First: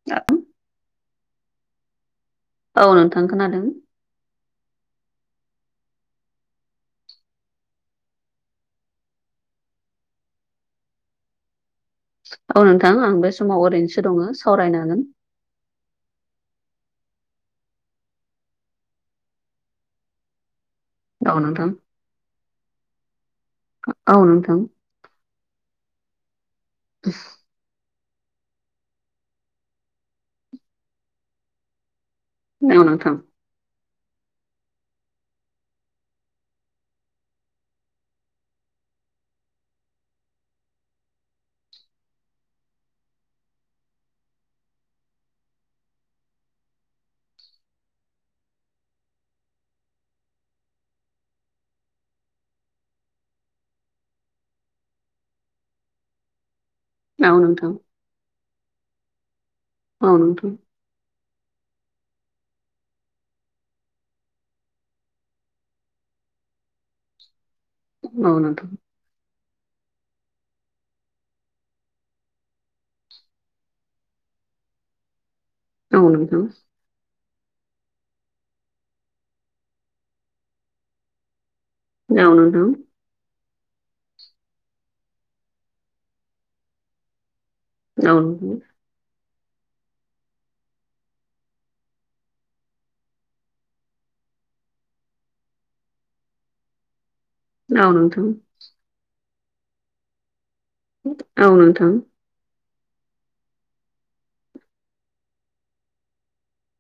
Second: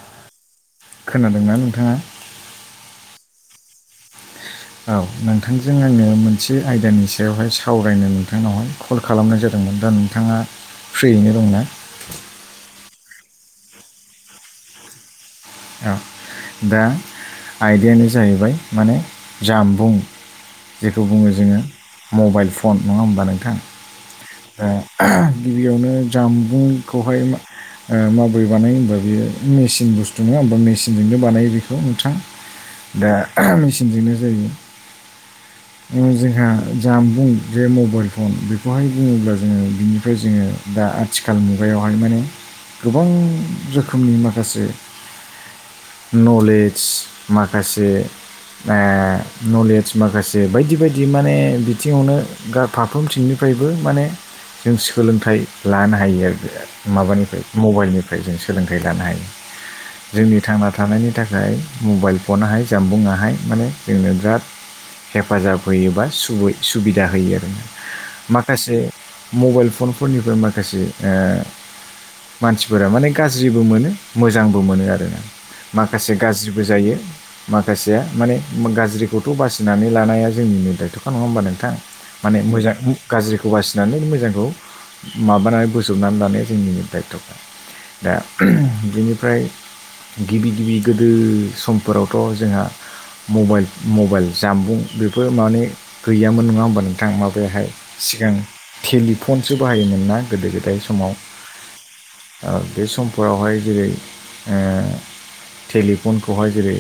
[unintelligible] खोनादोंना नोंथाङा औ नोंथां खोनादों औ नोंथांजों आङो मोनसे आयदानि सायावहाय सावरायनो नोंथांनावहाय कल खालामनाय जादोंमोन दा नोंथाङा फ्रियैनो दंना औ नोंथां आं बे समाव ओरैनोसो दङ सावरायनो हागोन औ दा आयदायानो जाहैबाय माने जामबुं जेखौ बुङो जोङो मबाइल फन नङा होमबा नोंथां औ नोंथां ओ गिबियावनो जामबुंखौहाय माबोरै बानायो होनोमबा बेयो मेसिन बुस्थु नङा होमबा मेसिनजोंनो बानायो बेखौ नोंथाङां औ दा नोंथां मेसिनजोंनो जों [inaudible] जोंहा जामबुं जे मबाइल फन बेखौहाय बुङोब्ला जोङो बिनिफ्राय जोङो दा आथिखाल मुगायावहाय माने गोबां रोखोमनि माखासे नलेज माखासे ख नलेज माखासे बायदि बायदि माने बिथिङावनो फारफ्रोमथिंनिफ्रायबो माने जों सोलोंथाइ लानो हायो आरो औ माबानिफ्राय नोंथां मबाइलनिफ्राय जों सोलोंथाइ लानो हायो औ नोंथां औ जोंनि नोंथां थांना थानायनि थाखाय मबाइल फनहाय जानबुंहाय माने जोंनो बिराद हेफाजाब होयोबा सुबै सुबिदा होयो आरोना माखासे मबाइल फनफोरनिफ्राय माखासे मानसिफोरा माने गाज्रिबो मोनो मोजांबो मोनो आरो औ माखासे नोंथां गाज्रिबो जायो माखासेया माने गाज्रिखौथ' बासिनानै लानाया जोंनिनो दायथ'खा नङा होमबा नोंथां औ माने नोंथां मोजां गाज्रिखौ बासिनानै मोजांखौ माबानानै बोजबनानै लानाया जोंनि दायथ' औ दा नोंथां बिनिफ्राय गिबि गिबि गोदो समफोरावथ' जोंहा मबाइल मबाइल जामबुं बेफोर माने गैयामोन नङा होमबानो माबायाहाय सिगां टेलिफनसो बाहायोमोन ना गोदो गोदाय समाव औ नोंथां बे समफोरावहाय जेरै टेलिफनखौहाय जेरै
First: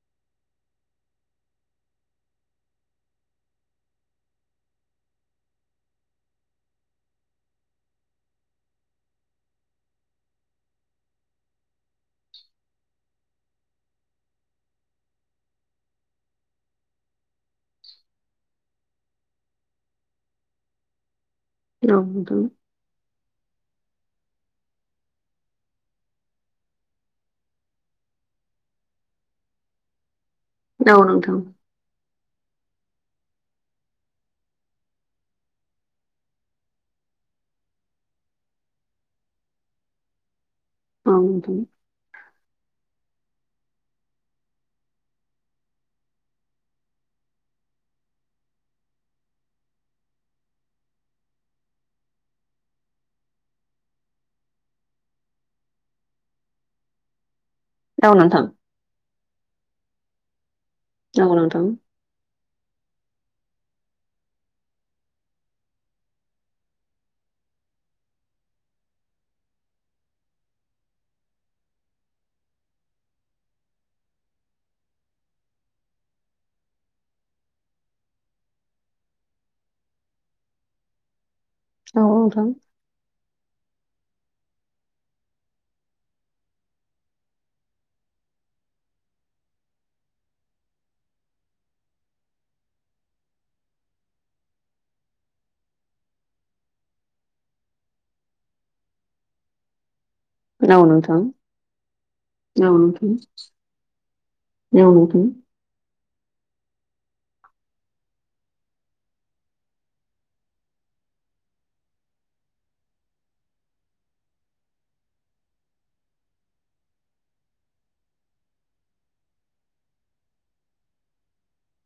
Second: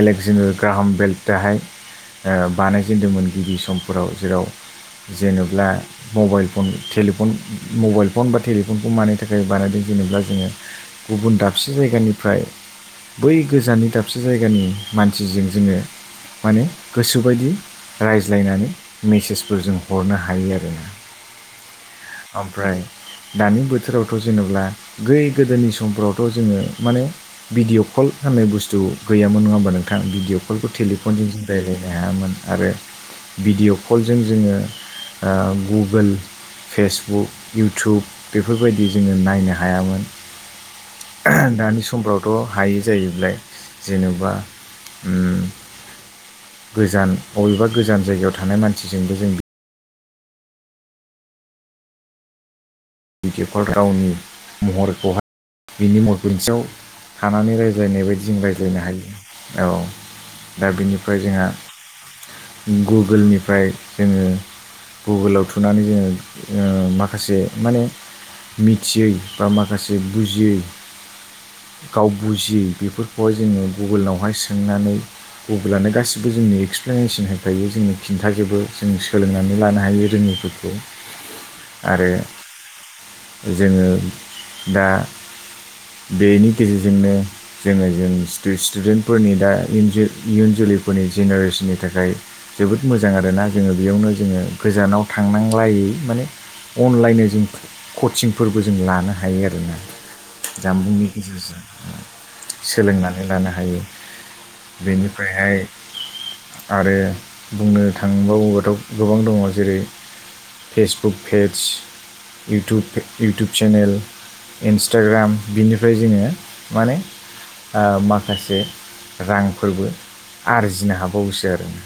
एलेक्जेन ग्राहाम बेल्ट दाहाय बानायजेनदोंमोन गिबि समफोराव जेराव जेना मबाइल फनन मबाइल फन बा टेलिफनखौ मानि थाखाय बानायदों जेनेबा जोङो गुबुन दाबसे जायगानिफ्राय बै गोजाननि दाबसे जायगानि मानसिजों जोङो माने गोसोबायदि रायज्लायनानै मेसेजफोर जों हरनो हायो आरोना औ नोंथां औ नोंथां ओमफ्राय दानि बोथोरावथ' जेनेबला बै गोदोनि समफ्रावथ' जोङो माने भिडिय' कल होननाय बुस्थु गैयामोन नङा होनबा नोंथाङा भियअ कलखौ टेलिफनजों जों रायज्लायनो हायामोन आरो भिडिअ' कलजों जोङो गुगोल फेसबुक इउटुब बेफोरबायदि जोङो नायनो हायामोन औ नोंथां औ नोंथां दानि समफ्रावथ' हायो जाहैल जेनेबा गोजान बबेबा गोजान जायगायाव थानाय मानसिजोंबो जों बिटि एफ गावनि महरखौहाय बिनि महर खसेयाव थानानै रायजो रायज्लायनाय बायदि जों रायज्लायनो हायो औ दा औ बेनिफ्राय जोंहा नोंथां गुगोलनिफ्राय जोङो गुगोलाव थुनानै जोङो माखासे माने मिथियै बा माखासे बुजियै गाव बुजियै बेफोरखौहाय जोङो गुगोलावहाय सोंनानै गुगुलानो गासिबो जोंनि एक्सप्लेनेसन होखायो जोंनो खिन्थाजोबो जों सोलोंनानै लानो हायो रोङिखौ औ औ नोंथां जोङो दा बेनि गेजेरजोंनो जोङो जों स्टुडेन्टफोरनि दा इयुन जोलैफोरनि जेनेरेसननि थाखाय जोबोद मोजां आरोना जोङो बेयावनो जोङो गोजानाव थांनांलायै माने अनलाइन जों कचिंफोरबो जों लानो हायो आरोना जामबुंनि गेजेरजों औ नोंथां औ नोंथां औ नोंथां औ नोंथां औ नोंथां सोलोंनानै लानो हायो बेनिफ्रायहाय आरो बुंनो थांबावबाथ' गोबां दङ जेरै Facebook page YouTube YouTube channel Instagram बिनिफ्राय जोङो माने माखासे रांफोरबो आरजिनो हाबावोसो आरो ना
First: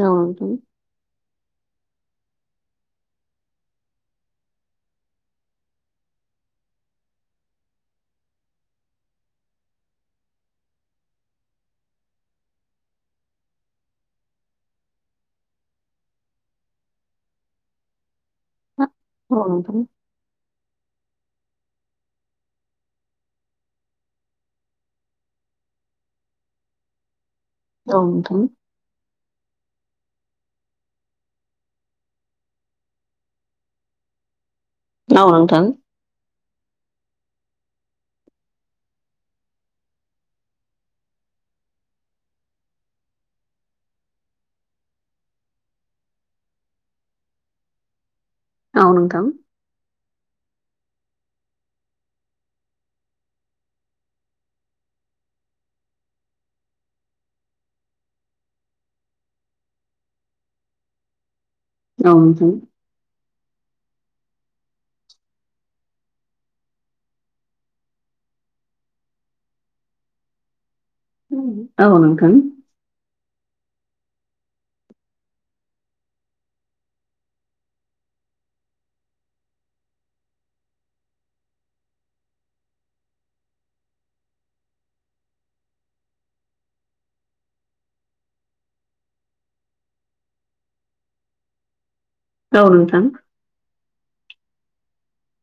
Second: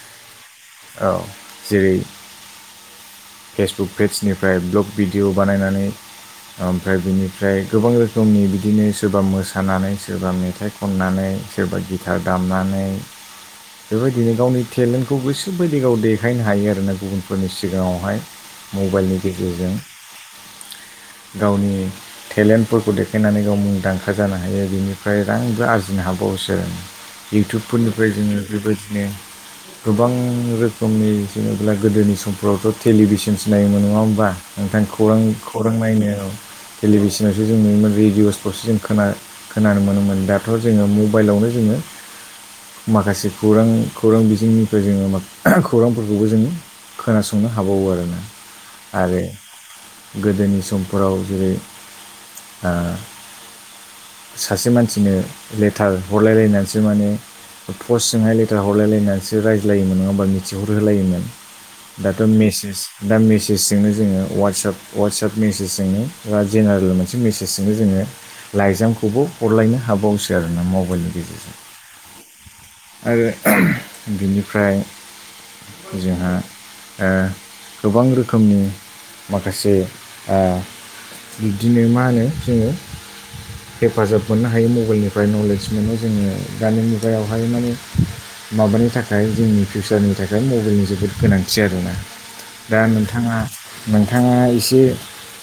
औ नोंथां औ जेरै फेसबुक पेजनिफ्राय ब्लक भिडिअ बानायनानै ओमफ्राय बिनिफ्राय गोबां रोखोमनि बिदिनो सोरबा मोसानानै सोरबा मेथाइ खननानै सोरबा गिथार दामनानै बेबायदिनो गावनि टेलेन्टखौ गोसोबायदि गाव देखायनो हायो आरोना गुबुनफोरनि सिगाङावहाय मबाइलनि गेजेरजों [inaudible] गावनि टेलेन्टफोरखौ देखायनानै गाव मुंदांखा जानो हायो बेनिफ्राय रांबो आरजिनो हाबावोसो इउटुबफोरनिफ्राय जोङो बेबायदिनो गोबां रोखोमनि जेनेब्ला गोदोनि समफ्रावथ' टेलिभिसनस नायोमोन नङा होमबा नोंथां खौरां खौरां नायनो टेलिभिसनावसो जों नुयोमोन रेडिअ'सफ्रावसो जों खोना खोनानो मोनोमोन दाथ' जोङो मबाइलावनो जोङो माखासे खौरां खौरां बिजोंनिफ्राय जोङो खौरांफोरखौबो जोङो खोनासंनो हाबावो आरोना औ आरो नोंथां गोदोनि समफोराव जेरै सासे मानसिनो लेटार हरलायलायनानैसो माने पस्टजोंहाय लेटार हरलायलायनानैसो रायज्लायोमोन नङा होमबा मिथिहरहोलायोमोन दाथ' मेसेस दा मेसेजजोंनो जोङो वासाप वाट्साप मेसेजजोंनो बा जेनेरेल मोनसे मेसेजजोंनो जोङो लाइजामखौबो हरलायनो हाबावसो आरोना मबाइलनि औ गेजेरजों औ नोंथां आरो बिनिफ्राय जोंहा ओ गोबां रोखोमनि माखासे ओ बिब्दिनो मा होनो जोङो हेफाजाब मोननो हायो मबाइलनिफ्राय नलेज मोनो जोङो दानि मुगायावहाय माने माबानि थाखाय जोंनि फिउचारनि थाखाय मबाइलनि जोबोद गोनांथि आरोना औ दा नोंथां। नोंथाङा नोंथाङा एसे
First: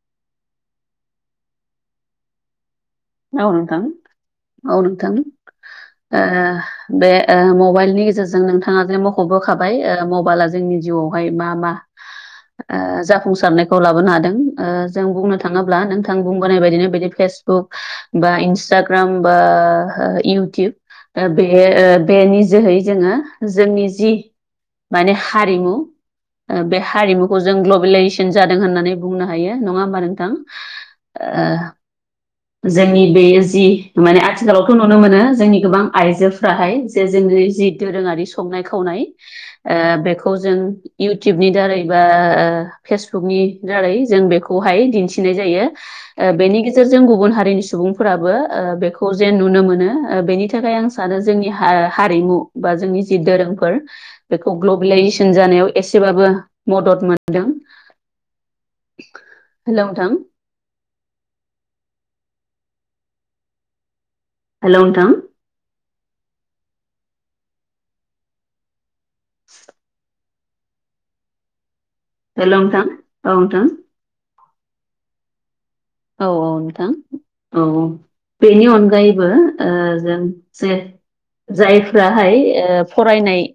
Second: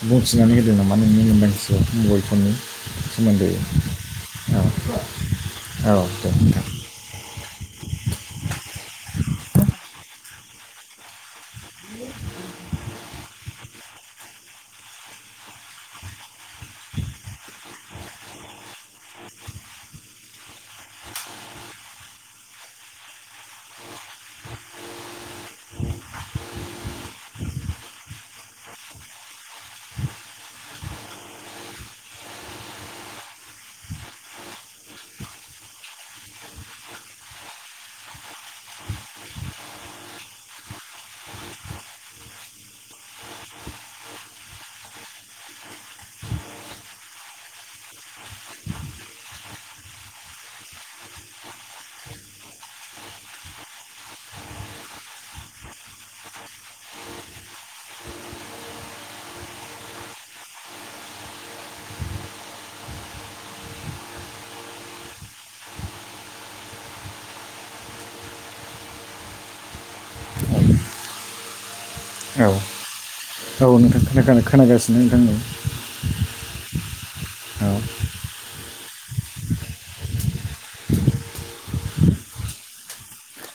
बुंथिनानै होदों नामा नोंनि मोनदांथिखौ औ नोथां औ नोथां औ आ दे नोंथां बे मबाइलनि गेजेरजों नोंथाङा जे मख'बोखाबाय मबाइला जोंनि जिउआवहाय मा जाफुंसारनायखौ लाबोनो हादों जों बुंनो थाङोब्ला नोंथां थां बुंबोनाय बायदिनो बिदि फेसबुक बा इन्सटाग्राम बा इउटुब ओ बे ओ बेनि जोहै जोङो जोंनि जि माने हारिमु ओ बे हारिमुखौ जों ग्लबेलाइजेसन जादों होननानै बुंनो हायो नङा होमबा नोंथां ओ जोंनि बे जि माने आथिखालावथ' नुनो मोनो जोंनि गोबां आइजोफ्राहाय जे जोंनि जि दोरोङारि संनाय खावनाय ओ बेखौ जों इउटुबनि दारै बा ओ फेसबुकनि दारै जों बेखौहाय दिन्थिनाय जायो ओ बेनि गेजेरजों जों गुबुन हारिनि सुबुंफोराबो ओ बेखौ जेन नुनो मोनो ओ बेनि थाखाय आं आरो जोंनि हा हारिमु बा जोंनि जि दोरोंफोर बेखौ ग्लबेलाइजेसन जानायाव एसेबाबो मदद मोनदों हेलौ नोंथां हेल' नोंथां [inaudible] हेल' नोंथां नोंथां औ औ नोंथां खोना खोनागासिनो नोंथांनि औ औ नोंथां औ बेनि अनगायैबो ओ जों जे जायफ्राहाय ओ फरायनाय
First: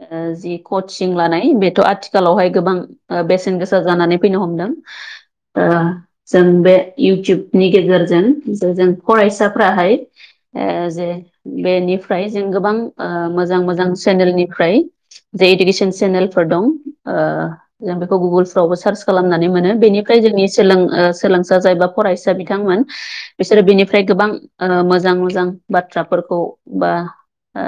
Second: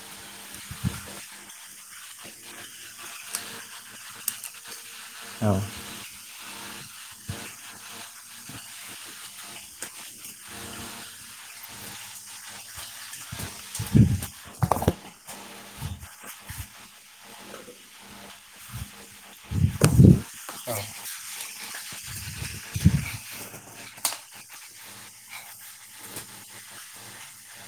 ओ जि कचिं लानाय बेथ' आथिखालावहाय गोबां ओ बेसेन गोसा जानानै फैनो हमदों नोंथां औ ओ जों बे इउटुबनि गेजेरजों जों जों फरायसाफ्राहाय ओ जे बेनिफ्राय जों गोबां ओ मोजां मोजां चेनेलनिफ्राय जे इडुकेसन चेनेलफोर दं ओ जों बेखौ गुगोलफ्रावबो सार्च खालामनानै मोनो बेनिफ्राय जोंनि सोलों ओ सोलोंसा जायबा फरायसा बिथांमोन बिसोरो बिनिफ्राय गोबां ओ मोजां मोजां बाथ्राफोरखौ बा ओ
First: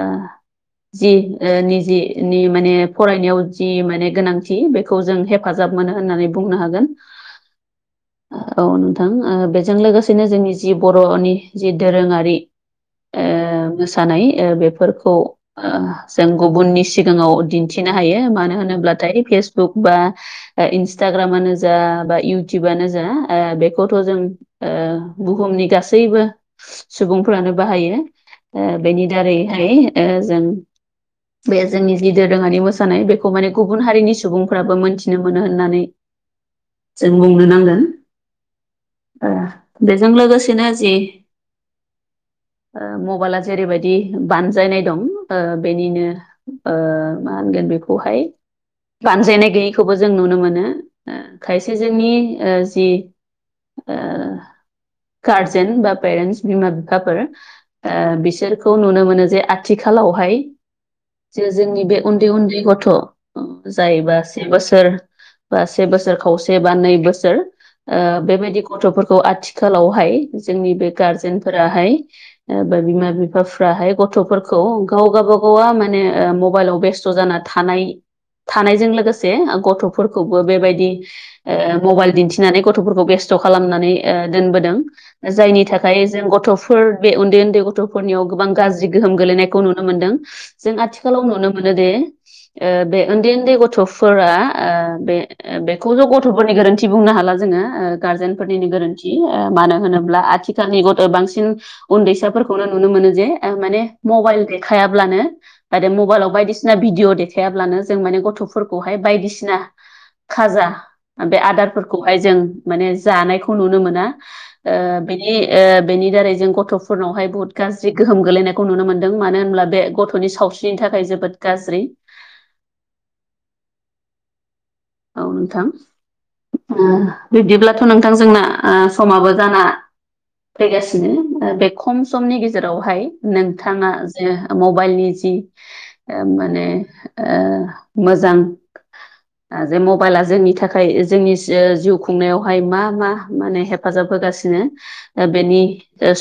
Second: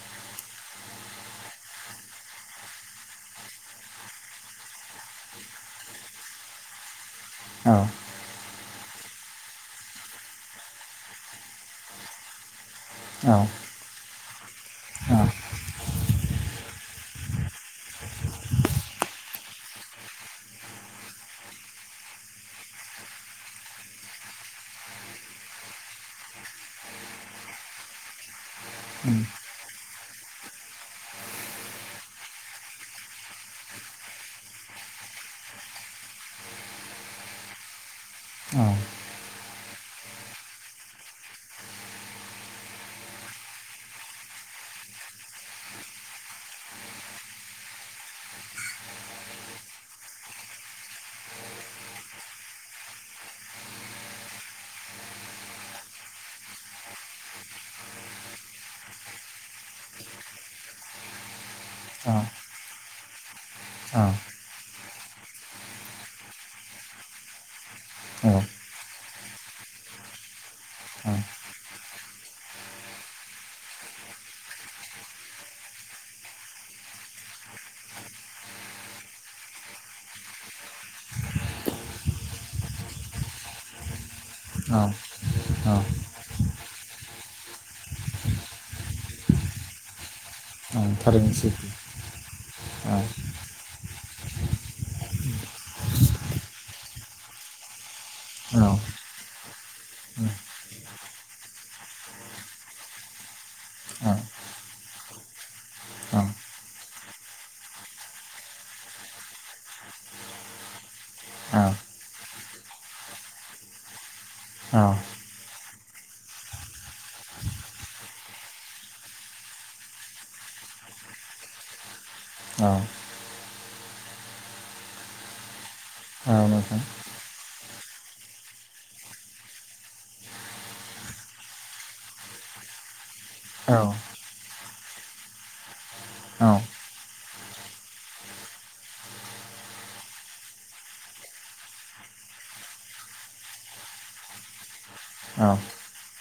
जि ओ निजि नि माने फरायनायाव जि माने गोनांथि बे खौ जों हेफाजाब मोनो होननानै बुंनो हागोन औ औ नोंथां ओ बेजों लोगोसेनो जोंनि जि बर'नि जि दोरोङारि ओ औ मोसानाय ओ बेफोरखौ औ ओ जों गुबुननि सिगाङाव दिन्थिनो हायो मानो होनोब्लाथाय फेसबुक बा ओ इन्सटाग्रामानो जा बा इउटुबानो ओ ओ बेखौथ' जों ओ बुहुमनि गासैबो सुबुंफ्रानो बाहायो ओ बेनि दारैहाय ओ जों बे जोंनि जि दोरोङारि मोसानाय बेखौ माने गुबुन हारिनि सुबुंफ्राबो मोनथिनो मोनो होननानै जों बुंनो नांगोन उम ओ बेजों लोगोसेनो जि ओ मबाइला जेरैबायदि बानजायनाय दं ओ बेनिनो ओ मा होनगोन बेखौहाय बानजायनाय गैयैखौबो जों नुनो मोनो ओ खायसे जोंनि ओ ओ गारजेन बा पेरेन्टस बिमा बिफाफोर ओ बिसोरखौ नुनो मोनो जे आथिखालावहाय जे जोंनि बे उन्दै औ उन्दै गथ' औ जायोबा से बोसोर बा से बोसोर खावसे बा नै बोसोर ओ बेबायदि गथ'फोरखौ आथिखालावहाय जोंनि बे गारजेनफोराहाय ओ बा बिमा बिफाफ्राहाय गथ'फोरखौ गावगाबागावा माने ओ मबाइलाव बेस्थ' जानानै थानाय थानायजों लोगोसे ओ गथ'फोरखौबो बेबायदि ओ मबाइल दिन्थि नानै गथ'फोरखौ बेस्थ' खालामनानै ओ दोनबोदों औ जायनि थाखाय जों गथ' फोर बे उन्दै उन्दै गथ'फोरनियाव गोबां गाज्रि गोहोम गोलैनायखौ नुनो मोनदों जों आथिखालाव थारैनो नुनो सैथो मोनो दे ओ औ बे उन्दै उन्दै गथ'फोरा बे बेखौ ज' गथ'फोरनि गोरोन्थि बुंनो हाला जोङो ओ औ गारजेनफोरनिनो गोरोन्थि मानो होनोब्ला आथिखालनि गथ' बांसिन उन्दैसाफोरखौनो नुनो मोनो जे माने मबाइल देखायाब्लानो आरो मबाइलाव बायदिसिना भिडिअ' देखायाब्लानो जों माने गथ'फोरखौहाय बायदिसिना खाजा बे आदारफोरखौहाय जों माने जानायखौ नुनो मोना ओ औ बि ओ बेनि दारै जों गथ'फोरनावहाय बुहुत गाज्रि गोहोम गो्लैनायखौ नुनो मोन्दों मानो होनब्ला बे गथ'नि सावस्रि बिनि थाखाय जोबोद गाज्रि औ औ नोंथां औ नोंथां बिब्दिब्लाथ' नोंथां जोंना समाबो जाना फैगासिनो बे खम समनि गेजेरावहाय औ नोंथाङा जे मबाइलनि जि ओ माने ओ मोजां जे मबाइला जोंनि थाखाय जोंनि जिउ खुंनायावहाय मा मा माने हेप हेफाजाब होगासिनो ओ बेनि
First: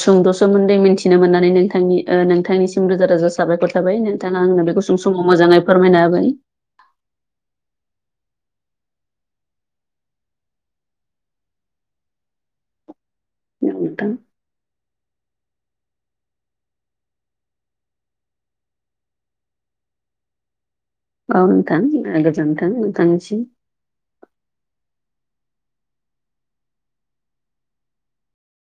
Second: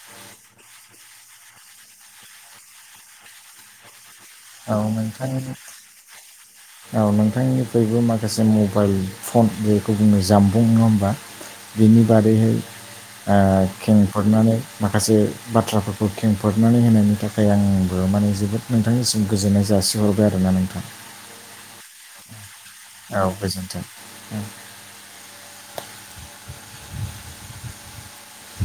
सुंद' सोमोन्दै मिथिनो मोननानै नोंथांनि नोंथांनिसिम रोजा रोजा साबायखर थाबाय नोंथाङा आंनो औ बेखौ औ सम समाव नोंथांनि मोजाङै फोरमायना होबाय औ नोंथांनिफ्राययबो माखासे मबाइल फन बेखौ बुङो जामबुं नङा होमबा बिनि औ बादैहाय नोंथां खेंफोरनानै माखासे बाथ्राफोरखौ खेंफोरनानै होनायनि थाखाय आंबो माने जोबोद नोंथांनि गोजोननाय जासिहरबाय आरो ना नोंथां। औ नोंथां गोजोनथों। औ नोंथांनिसिम गोजोनथों।